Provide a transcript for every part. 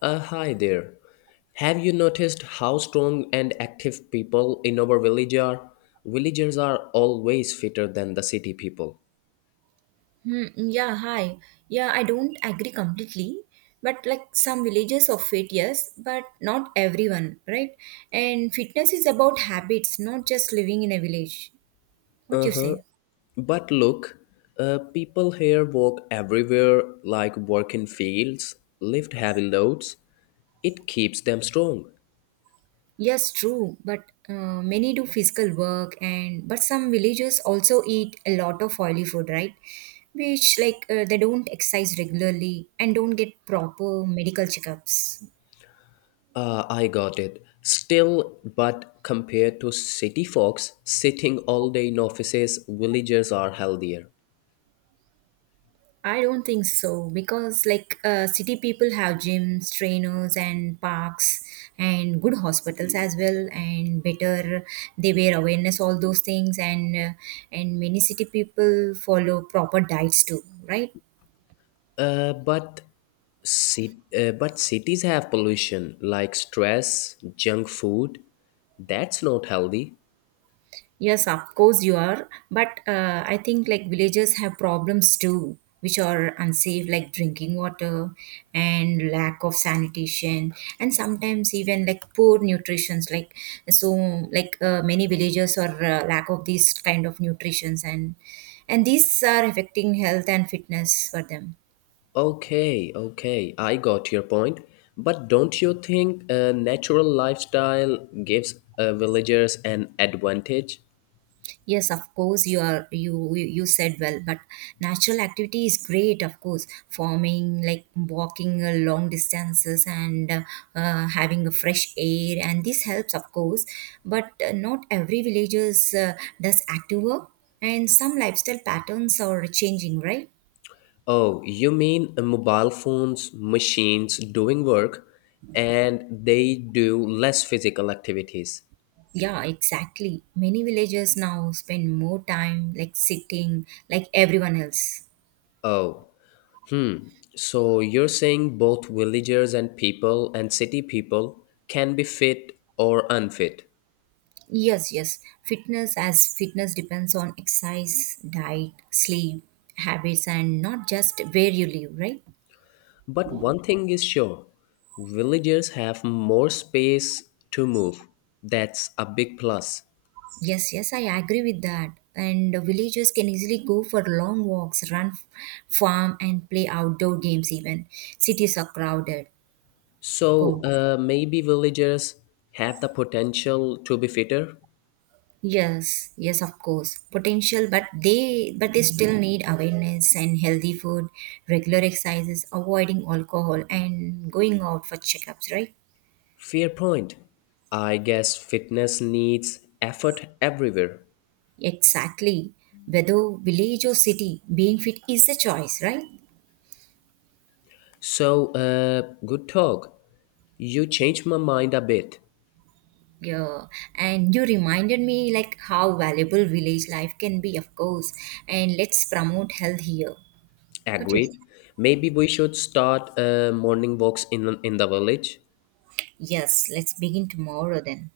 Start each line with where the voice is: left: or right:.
left: Hi there. Have you noticed how strong and active people in our village are? Villagers are always fitter than the city people.
right: Hmm, yeah, hi. Yeah, I don't agree completely, but like some villages of it, yes, but not everyone, right? And fitness is about habits, not just living in a village. What
left: Uh
right: you
left: huh.
right: say?
left: But look, people here walk everywhere, like work in fields, lift heavy loads. It keeps them strong.
right: Yes, true, but many do physical work and but some villagers also eat a lot of oily food, right? Which like they don't exercise regularly and don't get proper medical checkups.
left: I got it. Still, but compared to city folks sitting all day in offices, villagers are healthier.
right: I don't think so because, like, city people have gyms, trainers, and parks, and good hospitals as well, and better they wear awareness all those things, and many city people follow proper diets too, right?
left: Uh, but but cities have pollution like stress, junk food. That's not healthy.
right: Yes, of course you are. But I think like villagers have problems too, which are unsafe, like drinking water and lack of sanitation, and sometimes even like poor nutritions. Like so, like many villagers are lack of these kind of nutritions, and these are affecting health and fitness for them.
left: Okay, okay, I got your point. But don't you think a natural lifestyle gives villagers an advantage?
right: Yes, of course, you are you you you said well, but natural activity is great, of course. Farming, like walking long distances and having a fresh air, and this helps, of course. But not every villagers does active work, and some lifestyle patterns are changing, right?
left: Oh, you mean mobile phones, machines doing work, and they do less physical activities.
right: Yeah, exactly. Many villagers now spend more time like sitting, like everyone else.
left: Oh. Hmm. So you're saying both villagers and people and city people can be fit or unfit.
right: Yes, yes. Fitness as fitness depends on exercise, diet, sleep, habits, and not just where you live, right?
left: But one thing is sure, villagers have more space to move. That's a big plus.
right: Yes, yes, I agree with that. And villagers can easily go for long walks, run, farm, and play outdoor games, even. Cities are crowded, of
left: So
right: course.
left: maybe villagers have the potential to be fitter?
right: Yes, yes, of course. Potential, but they still need awareness and healthy food, regular exercises, avoiding alcohol, and going out for checkups, right?
left: Fair point. I guess fitness needs effort everywhere.
right: Exactly. Whether village or city, being fit is a choice, right?
left: So, good talk. You changed my mind a bit.
right: Yeah. And you reminded me like how valuable village life can be, of course. And let's promote health here. What is?
left: Agreed. Maybe we should start morning walks in the village.
right: Yes, let's begin tomorrow then.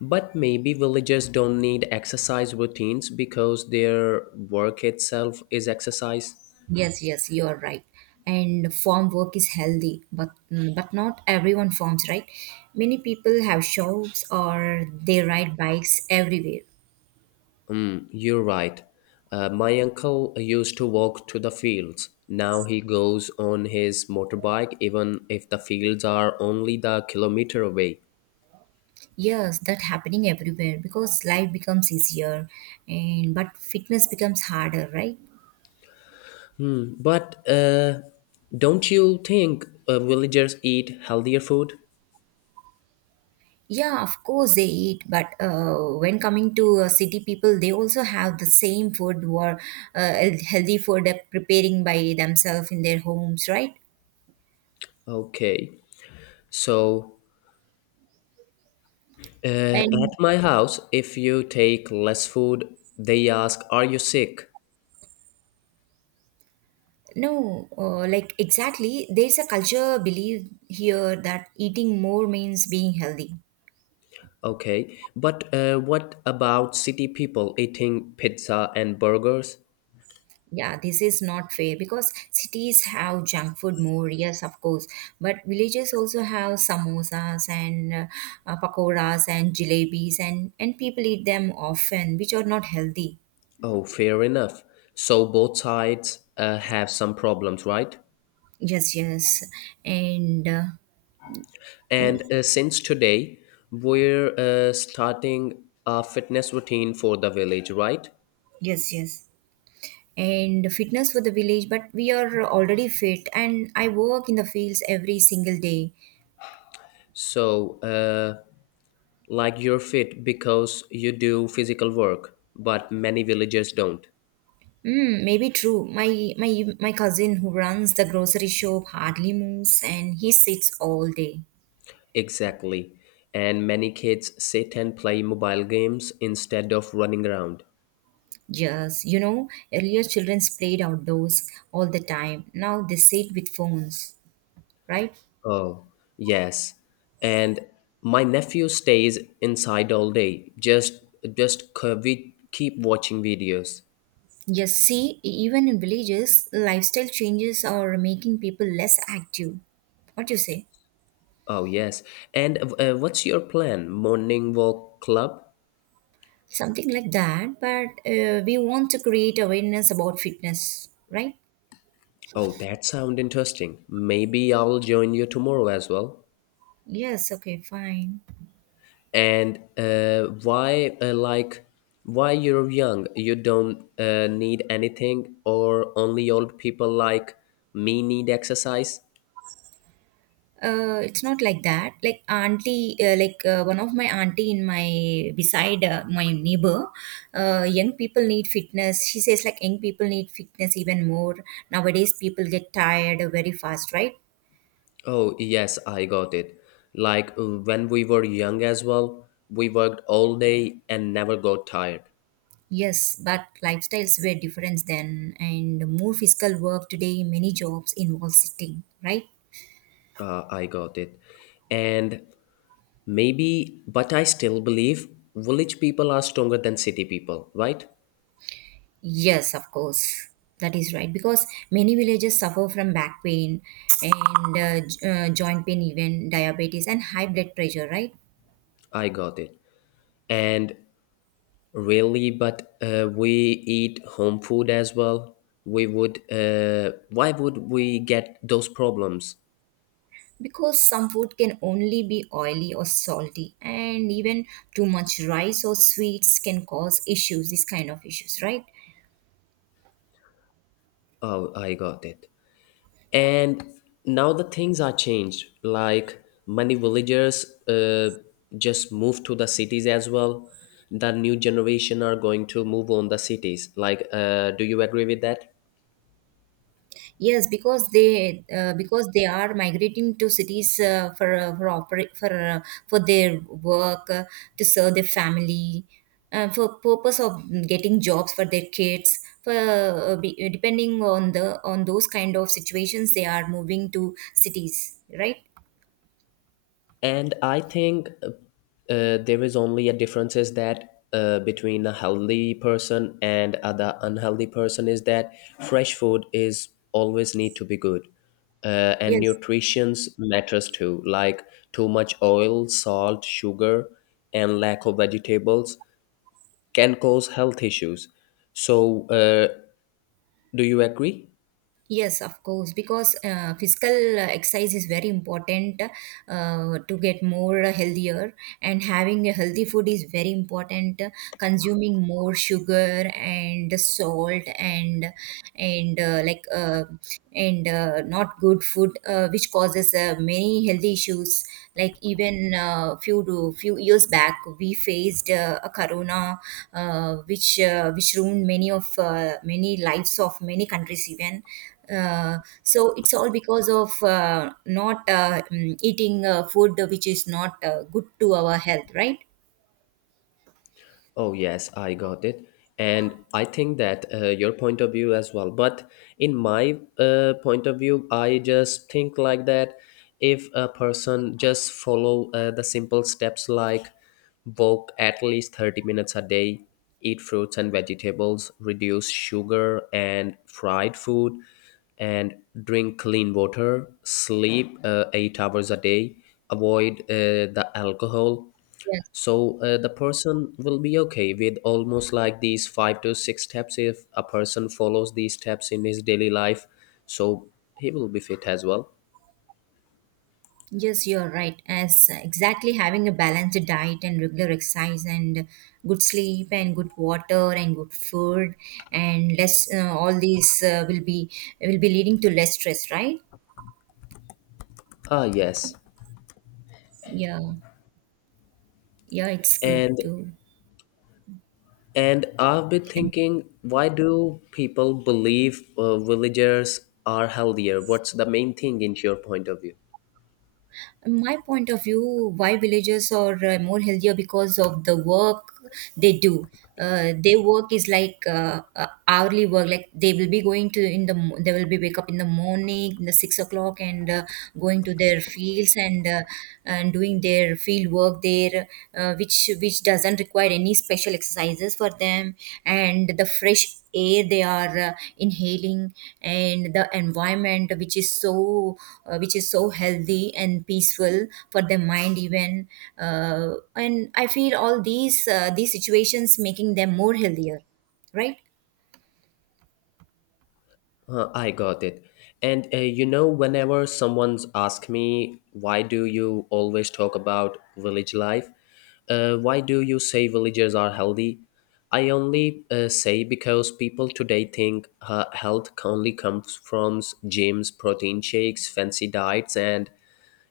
left: But maybe villagers don't need exercise routines because their work itself is exercise.
right: Yes, yes, you are right. And farm work is healthy, but not everyone farms, right? Many people have shops or they ride bikes everywhere.
left: You're right. My uncle used to walk to the fields. Now he goes on his motorbike, even if the fields are only the kilometer away.
right: Yes, that happening everywhere because life becomes easier and but fitness becomes harder, right?
left: But don't you think villagers eat healthier food?
right: Yeah, of course they eat, but when coming to city people, they also have the same food or healthy food preparing by themselves in their homes, right?
left: Okay, so, at
right: And
left: my house, if you take less food, they ask, "Are you sick?"
right: no, like exactly, there's a culture belief here that eating more means being healthy.
left: Okay. But what about city people eating pizza and burgers?
right: Yeah, this is not fair because cities have junk food more, yes, of course, but villages also have samosas and pakoras and jalebis, and people eat them often, which are not healthy.
left: Oh, fair enough. So both sides have some problems, right?
right: Yes, yes, and uh,
left: And since today, we're starting a fitness routine for the village, right?
right: yes, yes, and fitness for the village, but we are already fit, and I work in the fields every single day.
left: So, like you're fit because you do physical work, but many villagers don't.
right: Mm, maybe true. My cousin who runs the grocery shop hardly moves, and he sits all day.
left: Exactly. And many kids sit and play mobile games instead of running around.
right: Yes, you know, earlier children played outdoors all the time. Now they sit with phones, right?
left: Oh, yes. And my nephew stays inside all day. We keep watching videos.
right: Yes, see, even in villages, lifestyle changes are making people less active. What do you say?
left: Oh, yes. And what's your plan? Morning walk club?
right: Something like that, but we want to create awareness about fitness, right?
left: Oh, that sound interesting. Maybe I'll join you tomorrow as well.
right: Yes, okay, fine.
left: And why you're young, you don't need anything, or only old people like me need exercise?
right: It's not like that. Like auntie, like one of my auntie in my beside my neighbor, young people need fitness. She says like young people need fitness even more nowadays. People get tired very fast, right?
left: Oh, yes, I got it. Like, when we were young as well, we worked all day and never got tired.
right: Yes, but lifestyles were different then, and more physical work today. Many jobs involve sitting, right?
left: Uh, I got it. And maybe, but I still believe village people are stronger than city people, right?
right: Yes, of course. That is right because many villages suffer from back pain and joint pain, even diabetes and high blood pressure, right?
left: I got it. And really, but we eat home food as well. We would, why would we get those problems?
right: Because some food can only be oily or salty, and even too much rice or sweets can cause issues, these kind of issues, right?
left: Oh, I got it. And now the things are changed. Like, many villagers just move to the cities as well. The new generation are going to move on the cities. Like, do you agree with that?
right: Yes, because they are migrating to cities for operate for their work to serve their family for purpose of getting jobs for their kids for be, depending on the on those kind of situations they are moving to cities right
left: And I think there is only a difference, is that between a healthy person and other unhealthy person is that fresh food is always need to be good, and
right: yes.
left: nutrition's matters too, like too much oil, salt, sugar, and lack of vegetables can cause health issues. So do you agree?
right: Yes, of course, because physical exercise is very important to get more healthier, and having a healthy food is very important. Consuming more sugar and salt and uh, like uh, and not good food which causes many health issues like even few years back we faced a corona which ruined many lives of many countries even uh, so it's all because of not mm, eating food which is not good to our health right.
left: Oh, yes, I got it. And I think that, your point of view as well. But in my point of view, I just think like that, if a person just follow the simple steps, like walk at least 30 minutes a day, eat fruits and vegetables, reduce sugar and fried food, and drink clean water, sleep 8 hours a day, avoid the alcohol. So the person will be okay with almost like these five to six steps, if a person follows these steps in his daily life, so he will be fit as well.
right: Yes, you're right. As exactly having a balanced diet and regular exercise and good sleep and good water and good food and less all these will be leading to less stress, right?
left: Ah, yes.
right: Yeah, yeah, it's good
left: and
right: too.
left: and I've been thinking, why do people believe villagers are healthier? What's the main thing in your point of view?
right: My point of view why villagers are more healthier because of the work they do. Their work is like hourly work like they will be going to in the mo- they will be wake up in the morning in the 6 o'clock and going to their fields and and doing their field work there which doesn't require any special exercises for them, and the fresh air they are inhaling, and the environment which is so healthy and peaceful for their mind even, uh, and I feel all these situations making them more healthier right
left: I got it. And whenever someone's asked me, why do you always talk about village life? Why do you say villagers are healthy? I only say because people today think health only comes from gyms, protein shakes, fancy diets, and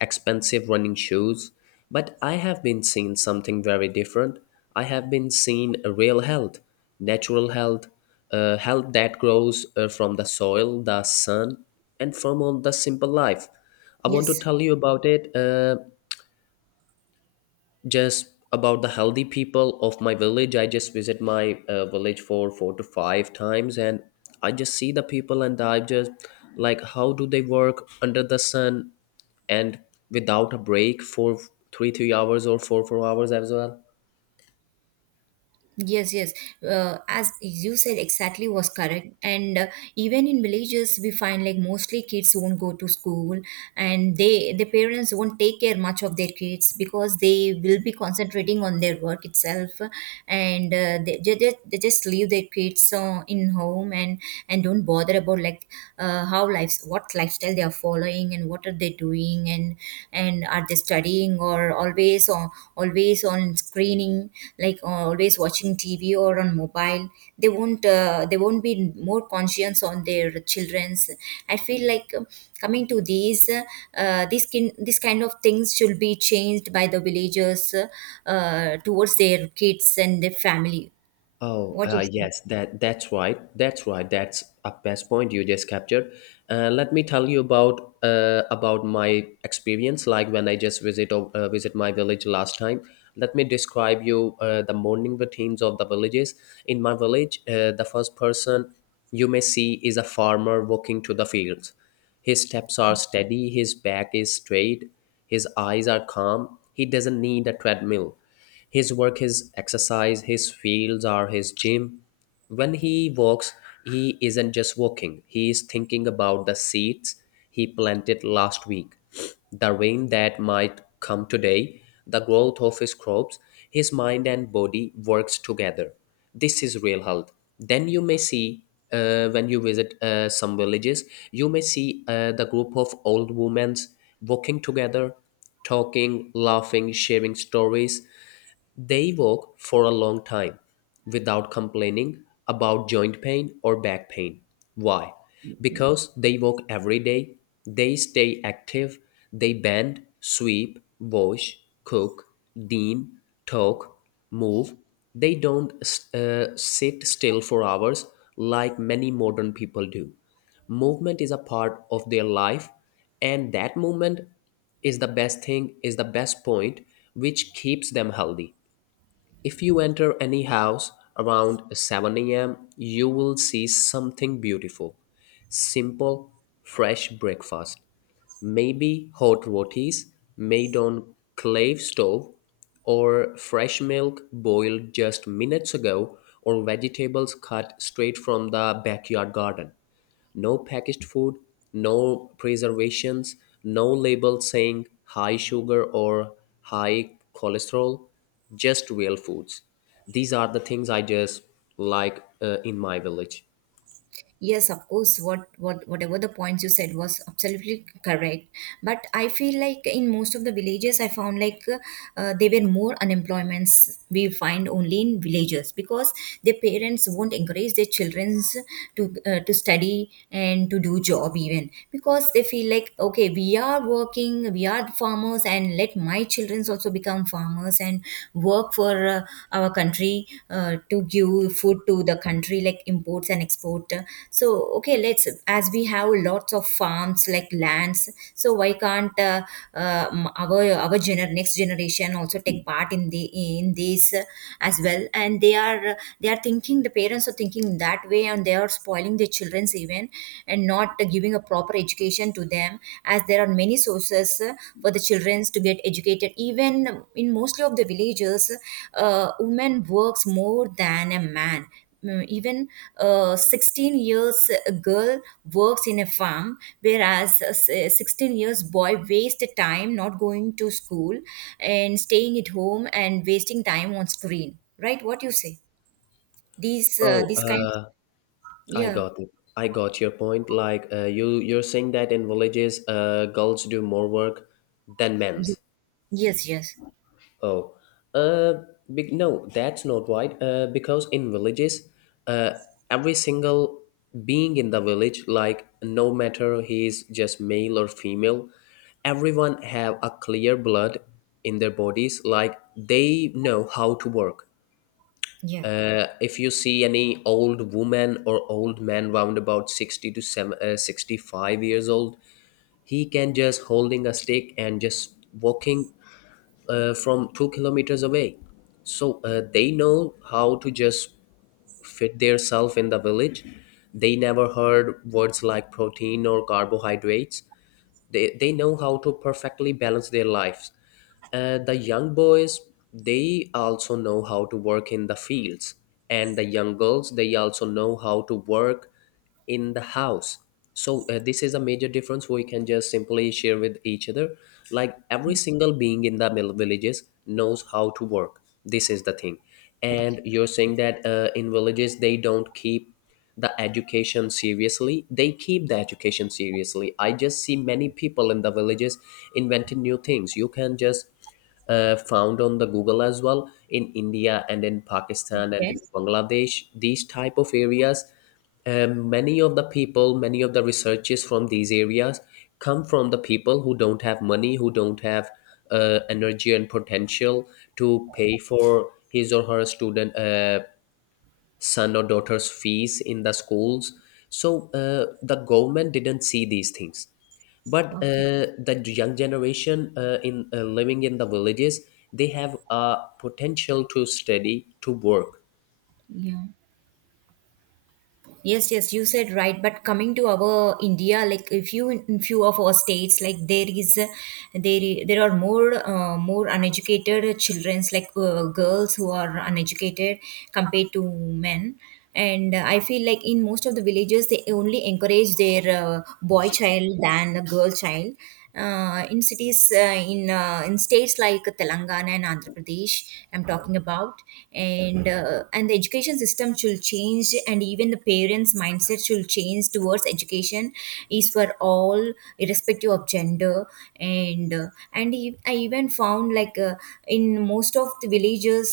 left: expensive running shoes. But I have been seeing something very different. I have been seeing a real health, natural health, health that grows from the soil, the sun, and from all the simple life. I want to
right: yes.
left: tell you about it. Just about the healthy people of my village. I just visit my village for four to five times, and I just see the people, and I just like how do they work under the sun and without a break for three hours or four hours as well.
right: Yes, yes. As you said, exactly was correct. And even in villages, we find like mostly kids won't go to school, and the parents won't take care much of their kids because they will be concentrating on their work itself, and they just leave their kids in home and don't bother about like how lives what lifestyle they are following and what are they doing and are they studying or always on screening, like always watching tv or on mobile. They won't be more conscious on their children's. I feel like coming to these this kin this kind of things should be changed by the villagers, towards their kids and their family.
left: Oh,
right: What do you say?
left: yes, that's right. That's right. That's a best point you just captured. Let me tell you about about my experience. Like when I just visit my village last time. Let me describe you the morning routines of the villages. In my village, the first person you may see is a farmer walking to the fields. His steps are steady, his back is straight, his eyes are calm. He doesn't need a treadmill. His work, his exercise, his fields are his gym. When he walks, he isn't just walking, he is thinking about the seeds he planted last week, the rain that might come today, the growth of his crops. His mind and body works together. This is real health. Then you may see, when you visit some villages, you may see the group of old women walking together, talking, laughing, sharing stories. They walk for a long time without complaining about joint pain or back pain. Why? Because they walk every day, they stay active, they bend, sweep, wash, cook, dean, talk, move. They don't sit still for hours like many modern people do. Movement is a part of their life, and that movement is the best thing, is the best point which keeps them healthy. If you enter any house around 7 a.m., you will see something beautiful. Simple, fresh breakfast. Maybe hot rotis made on clay stove, or fresh milk boiled just minutes ago, or vegetables cut straight from the backyard garden. No packaged food, no preservations, no label saying high sugar or high cholesterol, just real foods. These are the things I just like in my village.
right: Yes, of course. Whatever the points you said was absolutely correct, but I feel like in most of the villages I found like there were more unemployments we find only in villages, because their parents won't encourage their children to study and to do job even, because they feel like okay, we are working, we are farmers, and let my children also become farmers and work for our country to give food to the country like imports and export. So okay, let's, as we have lots of farms like lands, so why can't next generation also take part in this, as well. And they are thinking, the parents are thinking that way, and they are spoiling their children's even, and not giving a proper education to them, as there are many sources for the childrens to get educated, even in mostly of the villages, women works more than a man. Mm, even a 16 years girl works in a farm whereas a 16 years boy waste time not going to school and staying at home and wasting time on screen, right? What you say? these uh,
left: Oh,
right: these kinds.
left: I
right: Yeah.
left: got it. I got your point. Like, you're saying that in villages, girls do more work than
right: Ye-
left: men's.
right: yes yes.
left: Oh, uh, big no, that's not right. Because in villages, uh, every single being in the village, like no matter he is just male or female, everyone have a clear blood in their bodies. Like they know how to work.
right: Yeah.
left: If you see any old woman or old man round about 60 to 65 years old, he can just holding a stick and just walking from 2 kilometers away. So they know how to just fit themselves in the village. They never heard words like protein or carbohydrates. They know how to perfectly balance their lives, and the young boys, they also know how to work in the fields, and the young girls, they also know how to work in the house. So this is a major difference we can just simply share with each other, like every single being in the mill villages knows how to work. This is the thing. And you're saying that in villages they don't keep the education seriously. They keep the education seriously. I just see many people in the villages inventing new things. You can just found on the Google as well, in India and in Pakistan and in
right: Yes,
left: Bangladesh, these type of areas. Many of the people, many of the researchers from these areas come from the people who don't have money, who don't have energy and potential to pay for his or her student son or daughter's fees in the schools. So the government didn't see these things, but
right: okay.
left: the young generation, in living in the villages, they have a potential to study to work.
right: Yeah. Yes, yes, you said right. But coming to our India, like if you in few of our states, like there is, there I- there are more more uneducated childrens, like girls who are uneducated compared to men. And I feel like in most of the villages, they only encourage their boy child than the girl child. In cities, in states like Telangana and Andhra Pradesh, I'm talking about, and the education system should change, and even the parents mindset should change towards education is for all, irrespective of gender. And I even found like in most of the villages,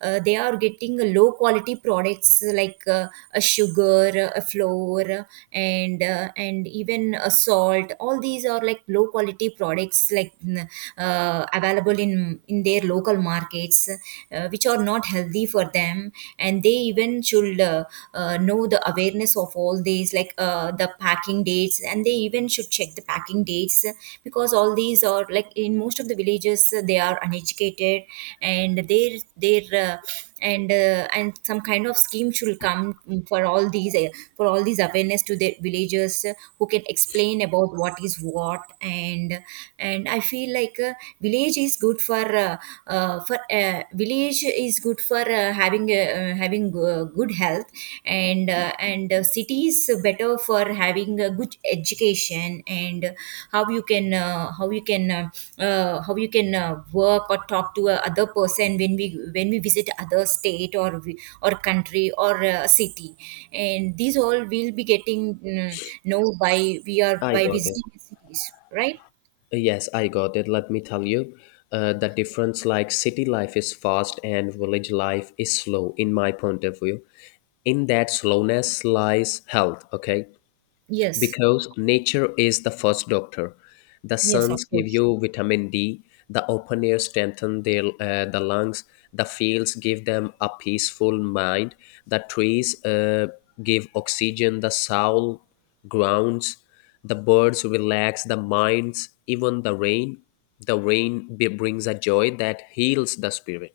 right: they are getting low quality products, like a sugar, a flour, and even a salt, all these are like low quality products, available in their local markets, which are not healthy for them, and they even should know the awareness of all these, like the packing dates, and they even should check the packing dates, because all these are like in most of the villages, they are uneducated, and their and some kind of scheme should come for all these uh, for all these awareness to the villagers, who can explain about what is what. And I feel like, village is good for uh, village is good for having good health, and city is better for having a good education, and how you can work or talk to a other person when we visit other state or country or city, and these all will be getting know by we are
left: I
right: by
left: got it.
right: visiting cities, right?
left: Yes, I got it. Let me tell you, the difference, like city life is fast and village life is slow, in my point of view. In that slowness lies health, okay?
right: Yes.
left: Because nature is the first doctor. The
right: Yes, of
left: suns give
right: course.
left: you vitamin D, the open air strengthen the lungs, the fields give them a peaceful mind, the trees give oxygen, the soul grounds, the birds relax the minds, even the rain. The rain brings a joy that heals the spirit.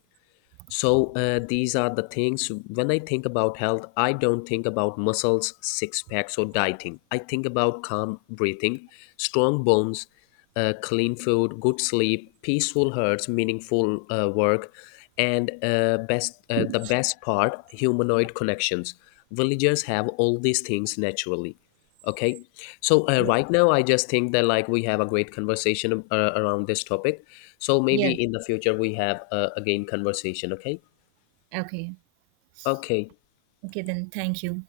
left: So these are the things. When I think about health, I don't think about muscles, six packs, or dieting. I think about calm breathing, strong bones, clean food, good sleep, peaceful hearts, meaningful work, and best the best part, humanoid connections. Villagers have all these things naturally. Okay. So
right: Yes,
left: right now, I just think that like we have a great conversation around this topic. So maybe
right: yes.
left: in the future we have again conversation. Okay.
right: Okay.
left: Okay.
right: Okay, then thank you.